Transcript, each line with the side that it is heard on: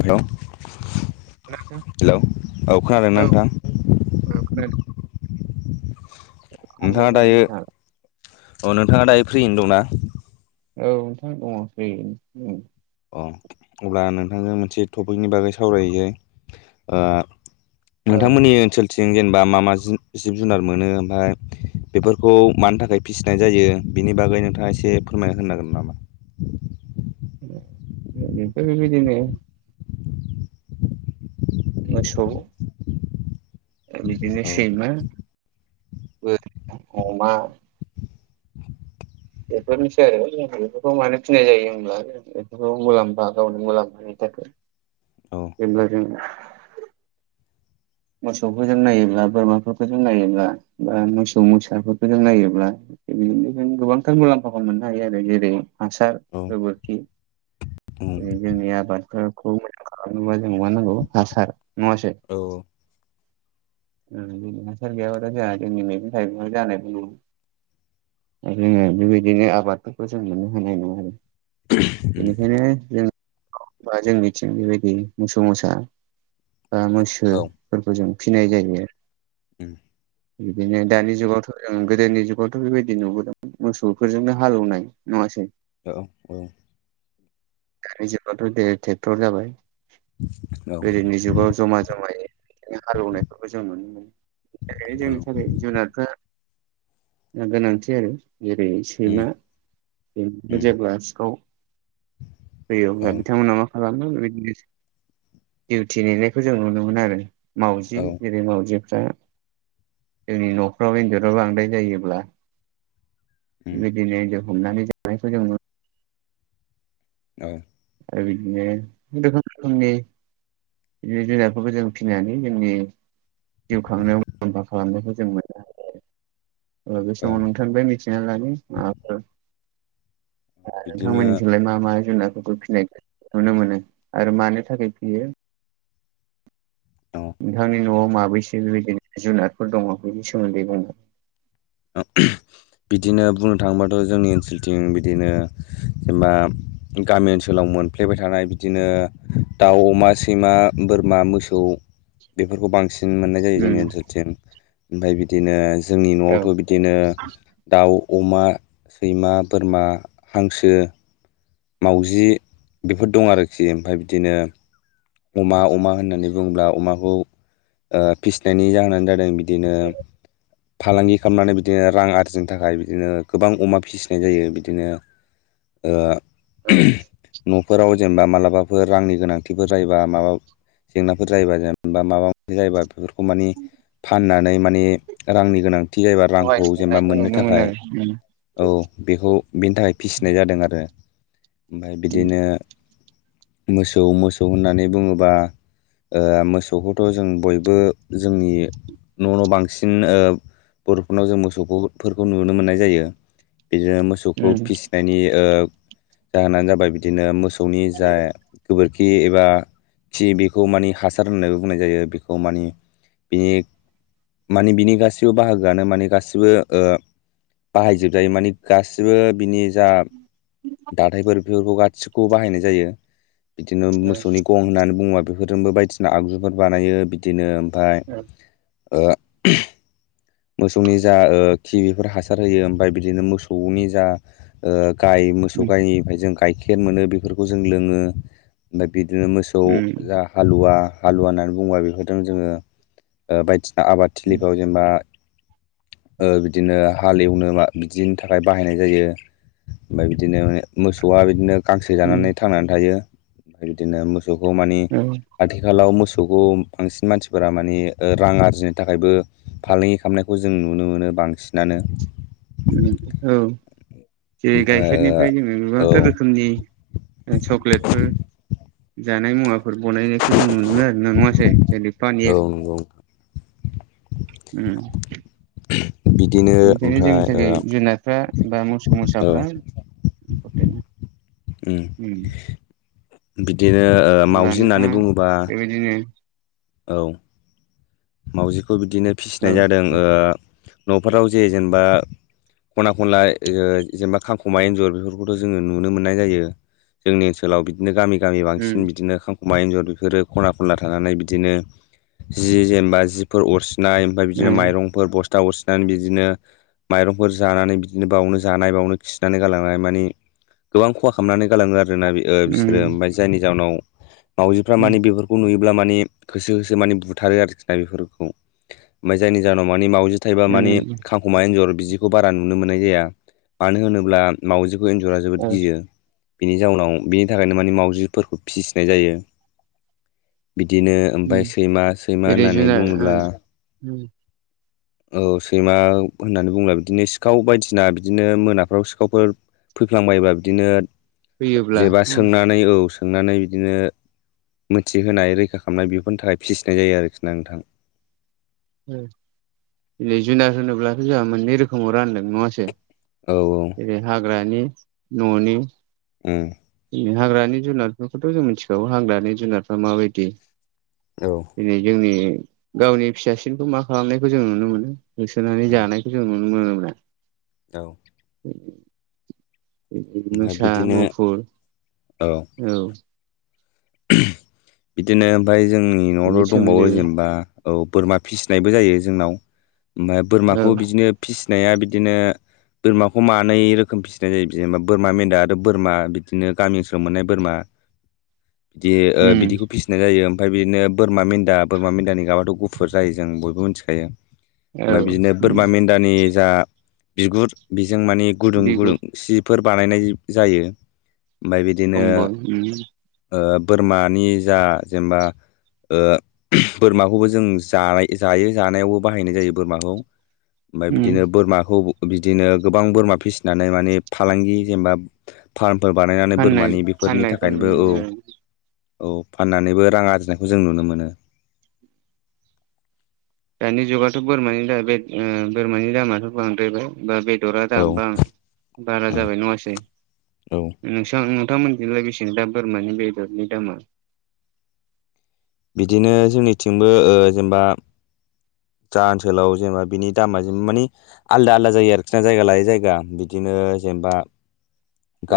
left: Hello
right: खोनादों
left: hello औ खोनादोंना नोंथां?
right: [unintelligible]
left: नोंथाङा
right: खालामबाय
left: दायो औ नोंथाङा दायो फ्रियैनो दंना?
right: औ नोंथां दङ फ्रियैनो दङ
left: अ अब्ला नोंथांजों मोनसे टपिकनि बागै सावरायो ओ
right: औ
left: नोंथांमोननि ओनसोलथिं जेनेबा मा मा जि- जिब जुनार मोनो ओमफाय बेफोरखौ मानि थाखाय फिसिनाय जायो बिनि बागै नोंथाङा एसे फोरमायना होनो नांगोन नामा?
right: बिफोरबायदिनो मोसौ बिदिनो
left: औ
right: सैमा बोर अमा बेफोरनोसै आरो बेफोरखौ मानो फिनाय जायो होनोब्ला [unintelligible] गावनि मुलाम्फानि थाखाय
left: औ
right: [unintelligible] मोसौखौ जों नायोब्ला बोरमाफोरखौ जों नायोब्ला बा मोसौ मोसाफोरखौ जों नायोब्ला बिदिनो जों गोबांथार मुलाम्फाखौ मोननो हायो आरो जेरै हासार
left: औ
right: गोबोरखि
left: उम
right: जोंनिया आबादफोरखौ मोजां खालामनोबा जों मा नांगौ हासार नङासै?
left: औ
right: जोंनि हासार गैयाबाथाय जाया जोंनि मैगं थाइगं जानायखौ नु जोङो बेबायदिनो आबादफोरखौ जों नुनो मोननाय नङा आरो बेनिखायनो जों बा जोंनिथिं बेबायदि मोसौ मोसा बा मैसोफोरखौ जों फिनाय जायोनो
left: उम
right: बिदिनो दानि जुगावथ' जों गोदोनि जुगावथ' बेबायदि नुबोदों मोसौफोरजोंनो हालेवनाय नङासै
left: औ औ
right: दानि जुगावथ' बे ट्रेक्टर जाबाय
left: औ
right: गोदोनि जुगाव जमा जमायै हालेवनायखौ जों नुनो मोनोनो जोंनि थाखाय जुनारफ्रा गोनांथि आरो जेरै
left: उम
right: सैमा सैमो जेब्ला सिखाव
left: औ
right: होयोब्ला बिथांमोना मा खालामो बिदिनो दिउटि लिरनायखौ जों नुनो मोनो आरो मावउजि
left: औ
right: जेरै मावउजिफ्रा जोंनि न'फ्राव एन्जराव बांद्राय जायोब्ला
left: उम
right: बिदिनो हमनानै जानायखौ जों नुनो
left: औ
right: आरो बिदिनो रोखोम रोखोमनि बिनो जुनारफोरखौ जों फिनानै जोंनि जिउ खांनायाव मुलाम्फा खालामनायखौ जों मोनो अ बे
left: औ
right: समाव नोंथांनि बे मिथिना लानो
left: बिदिनो
right: नोंथांमोननि सोलाय मा मा जुनारफोरखौ फिसिनाय नुनो मोनो आरो मानि थाखाय फियो
left: औ
right: नोंथांनि न'आव माबैसो बेबायदिनो जुनारफोर दङ बेनि सोमोन्दै बुंनो
left: बिदिनो बुंनो थाङोबाथ' जोंनि ओनसोलथिं बिदिनो जेनेबा गामि ओनसोलाव मोनफ्लेबाय थानाय बिदिनो दाउ अमा सैमा बोरमा मोसौ बेफोरखौ बांसिन मोननाय जायो
right: उम
left: जोंनि ओनसोलथिं ओमफफ्राय बिदिनो जोंनि
right: औ
left: नर्थ बिदिनो दाउ अमा सैमा बोरमा हांसो मावउजि बेफोर दं आरोखि ओमफ्राय बिदिनो अमा अमा होननानै बुङोब्ला अमाखौ ओ फिसिनायनि जाहोनानो जादों बिदिनो फालांगि खालामनानै बिदिनो रां आरजिनो थाखाय बिदिनो गोबां अमा फिसिनाय जायो बिदिनो ओ
right: औ
left: न'फोराव जेनेबा मालाबाफोर रांनि गोनांथिफोर जायोबा माबा जेंनाफोर जायोबा जेनेबा माबा मोनसे जायोबा बेफोरखौ मानि फाननानै माने रांनि गोनांथि जायोबा
right: सहाय
left: रांखौ जेनेबा
right: संनायखौ
left: मोननो
right: नुनो मोनो
left: थाखाय
right: आरो
left: औ बेखौ बेनि थाखाय फिसिनाय जादों आरो। ओमफ्राय बिदिनो मोसौ मोसौ होननानै बुङोबा ओ मोसौखौथ' जों बयबो जोंनि न' न' बांसिन ओ बर'फोरनाव जों मोसौफोरखौ नुनो मोननाय जायो बिदिनो मोसौ मोसौखौ फिसिनायनि ओ जाहोनानो जाबाय बिदिनो मोसौनि जा गोबोरखि बि एबा बि बेखौ मानि हासार होननानैबो बुंनाय जायो। बेखौ मानि बेनि माने बिनि गासिबो बाहागोआनो माने गासिबो बाहायजोबजायो माने गासै गासिबो बिनि जा दाथायफोर बेफोरखौ गासिखौबो बाहायनाय जायो। बिदिनो मोसौनि गं होननानै बुङोबा बेफोरजोंबो बायदिसिना आगजुफोर बानायो बिदिनो ओमफाय ओ मोसौनि जा खि बिफोर हासार जायो ओमफ्राय बिदिनो मोसौनि जा ओ गाय मोसौ गायनिफ्राय जों गाखेर गांगेय मोनो बेफोरखौ जों लोङो ओमफ्राय बिदिनो मोसौ
right: उम
left: जा हालुवा हालुवा होननानै बुङोबा बेफोरजों जोङो बायदिसिना आबादथिलिफ्राव जेनेबा ओ बिदिनो हाल एवनो बिदिनि थाखाय बाहायनाय जायो। ओमफ्राय बिदिनो माने मोसौआ बिदिनो गांसो जानानै थांनानै थायो ओमफ्राय बिदिनो मोसौखौ मानि आथिखालाव मोसौखौ बांसिन मानसिफोरा मानि रां आरजिनो थाखायबो फालांगि खालामनाय खौ जों नुनो मोनो बांसिनानो
right: औ जे
left: ओमफ्राय
right: गाइखेरनिफ्राय जोङो
left: औ
right: गोबांथार रोखोमनि सक्लेटफोर जानाय मुवाफोर बानायनायखौ जों नुनो मोन आरो ना नङासै जेर
left: औ
right: पनिर,
left: नंगौ [unintelligible]
right: बेनिखायनो
left: ओमफ्राय
right: जोंनि
left: ओ
right: थाखाय जुनारफ्रा बा मोसौ
left: औ
right: मोसाफ्रा इम्परटेन्ट
left: उम बिदिनो माउजि होननानै बुङोब्ला
right: बिदिनो
left: औ माउजिखौ बिदिनो
right: औ
left: फिसिनाय जादों ओ न'फोराव जे जेनेबा खना खनला ओ जेनेबा खांख'मा एन्जर बेफोरखौथ' जोङो नुनो मोननाय जायो जोंनि ओनसोलाव बिदिनो गामि गामि बांसिन
right: उम
left: बिदिनो खां खमा, एन्जर बेफोरो खना खनला थानानै बिदिनो जि जेनेबा जिफोर अरसिनाय ओमफ्राय बिदिनो
right: उम
left: माइरंफोर बस्था अरसिनानै बिदिनो माइरंफोर जानानै बिदिनो बावनो जानाय बावनो खिनानै गालांनाय मानि गोबां खहा खालामनानै गालाङो आरोना बिसोरो ओमफ्राय जायनि जाहोनाव मावजिफ्रा
right: उम
left: मानि बेफोरखौ खौ नुयोब्ला माने होसो होसो माने बुथारो आरोखि ना बेफोरखौ ओमफाय जायनि जाहोनाव मानि माव बुथारबा मानि
right: उम
left: खांखमा एन्जर बिदिखौ बारा नुनो मोननाय जाया मानो होनोब्ला माउजिखौ एन्जरा जा जोबोद
right: औ
left: गियो। बिनि जाउनाव बिनि थाखायनो माने मावजिफोरखौ फिसिनाय जायो बिदिनो ओमफ्राय सैमा सैमा होननानै बुङोब्ला
right: उम
left: औ सैमा होननानै बुङोब्ला बिदिनो सिखाव बायदिसिना बिदिनो मोनाफ्राव सिखावफोर फैफ्लांबायबा बिदिनो
right: फैयोब्ला
left: जेबा
right: उम
left: सोंनानै औ सोंनानै बिदिनो मोनथिहोनाय रैखा खालामनाय बेफोरनि थाखाय फिसिनाय जायो आरोखि ना नोंथां।
right: दिनै जुनार होनोब्लाथ' जोंहा मोननै रोखोमाव रानदों नङा?
left: औ औ
right: जेरै हाग्रानि न'नि
left: ओं
right: जों हाग्रानि जुनारफोरखौथ' जों मिथिखागौ हाग्रानि जुनारफ्रा माबायदि?
left: औ
right: दिनै जोंनि गावनि फिसासिनखौ मा खालामनायखौ जों नुनो मोनो होसोनानै जानाय। [inaudible]
left: औ
right: [inaudible]
left: ओमफ्राय
right: मोसा
left: बिदिनो
right: मुफुर औ।
left: बिदिनो ओमफ्राय जोंनि
right: बेनि
left: न'आवथ' दंबावो
right: सोमोन्दै औ
left: जेनेबा औ बोरमा फिसिनायबो जायो जोंनाव ओमफ्राय बोरमाखौ बिदिनो फिसिनाया बिदिनो बोरमाखौ मानै रोखोम फिसिनाय जायो जेनेबा बोरमा मेन्दा आरो बोरमा बिदिनो गामि ओनसोलाव मोननाय बोरमा। बिदि ओ
right: उम
left: बिदिखौ फिसिनाय जायो ओमफ्राय बिदिनो बोरमा मेन्दा बोरमा मेन्दाया गुफुर जायो जों बयबो मिथिखायो
right: औ
left: बिदिनो
right: उम
left: बोरमा मेन्दा जा बिगुर बेजों मानि गुदुं
right: बिगुर
left: गुदुं जि फोर बानायनाय जायो। ओमफ्राय बिदिनो
right: खमबल उम
left: ओ बोरमानि जा जेनेबा ओ बोरमाखौबो जों जानाय जायो जानायावबो बाहायनाय जायो बोरमाखौ। ओमफ्राय
right: उम
left: बिदिनो बोरमाखौ बिदिनो गोबां बोरमा फिसिनानै माने फालांगि जेनेबा फार्मफोर बानायनानै
right: फाननाय
left: बोरमानि बेफोरनि
right: फाननायखौ नुनो
left: थाखायबो औ।
right: मोनो
left: औ फाननानैबो रां आरजिनायखौ जों नुनो मोनो।
right: दानि जुगावथ' बोरमानि दामाथ' बे बोरमानि दामाथ' बांद्रायबाय। बा बेदरा
left: औ
right: दाम बां बारा
left: औ
right: जाबाय नङासै?
left: औ
right: नोंसां नोंथांमोननिथिं बेसे दा बोरमानि बेदरनि दामा?
left: बिदिनो जोंनिथिंबो ओ जेनबा जा ओनसोलाव जेनबा बिनि दामाेन मानि आलादा आलदा जायो आरोखि ना जायगा लायै जायगा बिदिनो जेनेबा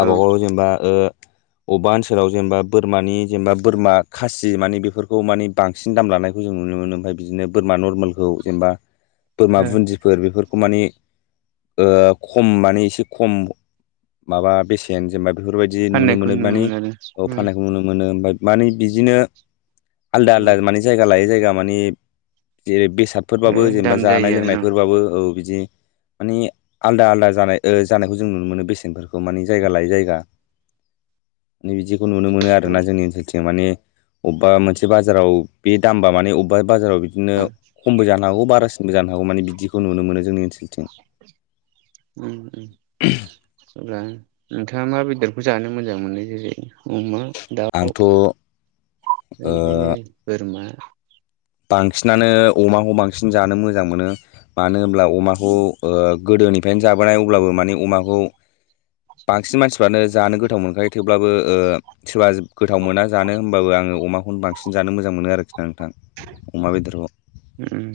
right: औ
left: गाव
right: ओ
left: जेनेबा ओ अबेबा ओनसोलाव जेनेबा बोरमानि जेनेबा बोरमा खासि मानि बेफोरखौ मानि बां सिन दाम लानायखौ जों नुनो मोनो ओमफ्राय बिदिनो बोरमा नरमेलखौ जेनबा बोरमा बुन्दिफोर बेफोरखौ माने ओ खम माने एसे खम माबा बेसेन जेनेबा बेफोरबायदि नुनो मोनो मानि औ फाननायखौ नुनो मोनो [unintelligible] मानि बिदिनो आलदा आलदा मानि जायगा लायै जायगा मानि जेरै बेसाद
right: ए
left: फोरबाबो जेनेबा
right: दाम
left: जानाय
right: जायो आरोना
left: लोंनायफोरबाबो औ बिदि मानि आलदा आलदा जानाय ओ जानायखौ जों नुनो मोनो बेसेनफोरखौ बे माने जायगा लायै जायगा [unintelligible] बिदिखौ नुनो मोनो
right: औ
left: आरोना जोंनि ओनसोलथिं माने अबेबा मोनसे बाजाराव बे दामबा माने अबेबा बाजाराव [unintelligible] बिदिनो खमबो जानो हागौ बारासिनबो जानो हागौ मानि बिदिखौ नुनो मोनो जोंनि ओनसोलथिं।
right: उम उम अब्ला नोंथाङा मा बेदरखौ जानो मोजां मोनो जेरै अमा दाउ
left: आंथ' ओ
right: [unintelligible] बिदिनो बोरमा
left: बांसिनानो अमाखौ बांसिन जानो मोजां मोनो। मानो होनब्ला अमाखौ गोदोनिफ्रायनो जाबोनाय अब्लाबो माने अमाखौ बांसिन मानसिफ्रानो जानो गोथाव मोनखायो थेवब्लाबो ओ सोरबा गोथाव मोना जानो होमबाबो आङो अमाखौनो बांसिन जानो मोजां मोनो आरोखि। [unintelligible] नोंथां अमा बेदरखौ।
right: उम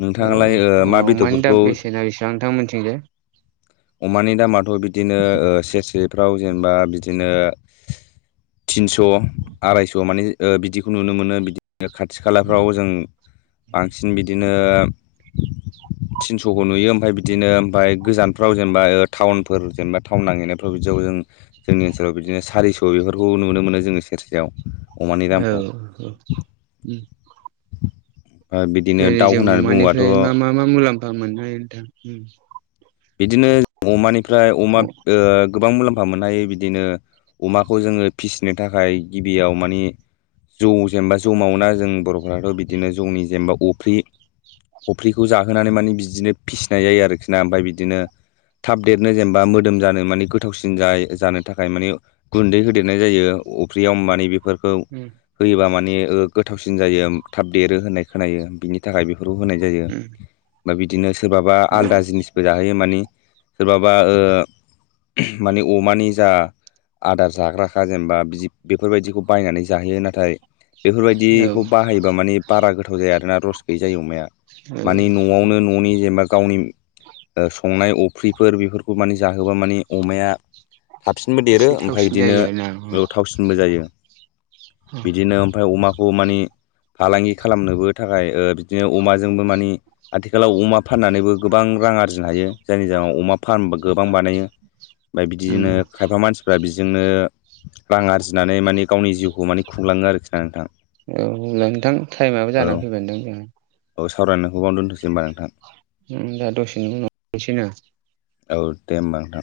left: नोंथाङालाय ओ
right: औ
left: मा
right: अमानि दा
left: बेदरफोरखौ
right: बेसेना बेसेबां नोंथां मोनथिंजाय?
left: अमानि दामाथ' बिदिनो सेरसेफ्राव जेनेबा बिदिनो। थिनस' आरायस' माने ओ बिदिखौ नुनो मोनो बिदि खाथि खालाफ्राव जों। बांसिन बिदिनो। थिनस'खौ नुयो ओमफाय बिदिनो ओमफाय गोजानफ्राव जेनेबा टाउनफोर जेनबा। थावन नागिरनायफ्राव बिदि जों जोंनि ओनसोलाव बिदिनो सारिस' बेफोरखौ नुनो मोनो जोङो सेरसेयाव। अमानि दामखौ
right: औ औ [unintelligible]
left: ओ बिदिनो
right: जेरै
left: दाउ
right: जों
left: होननानै बुङोबाथ'
right: अमानिफ्राय मा मा मा मुलाम्फा मोननो हायो नोंथां?
left: बिदिनो अमानिफ्राय
right: अ
left: अमा
right: उम
left: ओ गोबां मुलाम्फा मोननो हायो बिदिनो अमाखौ जोङो फिसिनो थाखाय गिबियाव मानि जौ जेनेबा जौ मावो ना जों बर'फ्राथ' बिदिनो जौनि जेनेबा अफ्रि। अफ्रिखौ जाहोनानै माने बिदिनो फिसिनाय जायो आरोखि ना ओमफाय बिदिनो। थाब देरनो जेनेबा मोदोम जानो मानि गोथावसिन [unintelligible] जानो थाखाय मानि। गुन्दै होदेरनाय जायो अफ्रियाव मानि बेफोर। औ होयोबा माने ओ गोथावसिन जायो थाब देरो होननाय खोनायो बिनि थाखाय बे बेफोरखौ होनाय जायो बा बिदिनो सोरबाबा
right: उम
left: आलदा जिनिस। जाहोयो मानि सोरबाबा ओ मानि अमानि जा। आदार जाग्राखा जेनेबा बिदि बेफोरबायदिखौ बायनानै जाहोयो नाथाय।
right: उम
left: बेफोरबायदिखौ बाहाय माने बारा गोथाव जाया आरोना रस गैयि जायो अमाया
right: औ
left: मानि
right: औ
left: न'आवनो न'नि जेनेबा गावनि संनाय अफ्रिफोर बेफोरखौ माने जाहोबा माने अमाया। थाबसिनबो देरो
right: एसे
left: ओमफाय
right: थावसिन
left: बिदिनो
right: जायो आरोना
left: गोथावसिनबो जायो। बिदिनो ओमफाय अमाखौ मानि। फालांगि खालामनोबो थाखाय ओ बिदिनो अमाजोंबो मानि आथिखालाव अमा फाननानैबो। गोबां रां आरजिनो हायो जायनि जाहोनाव अमा फार्म गोबां बानायो ओमफफ्राय बिदिनो
right: उम
left: खायफा मानसिफोर [unintelligible] बेजोंनो रां आरजिनानै माने गावनि जिउखौ माने खुंलाङो आरोखि ना नोंथां।
right: औ नोंथां टाइमाबबो
left: औ
right: जानानै फैबायनोदां जोंहा।
left: औ सावरायखौ सावनो दोनथसै होनबा नोंथां।
right: नों दा दसेनि उनावनोसैनो?
left: औ दे होमबा नोंथां।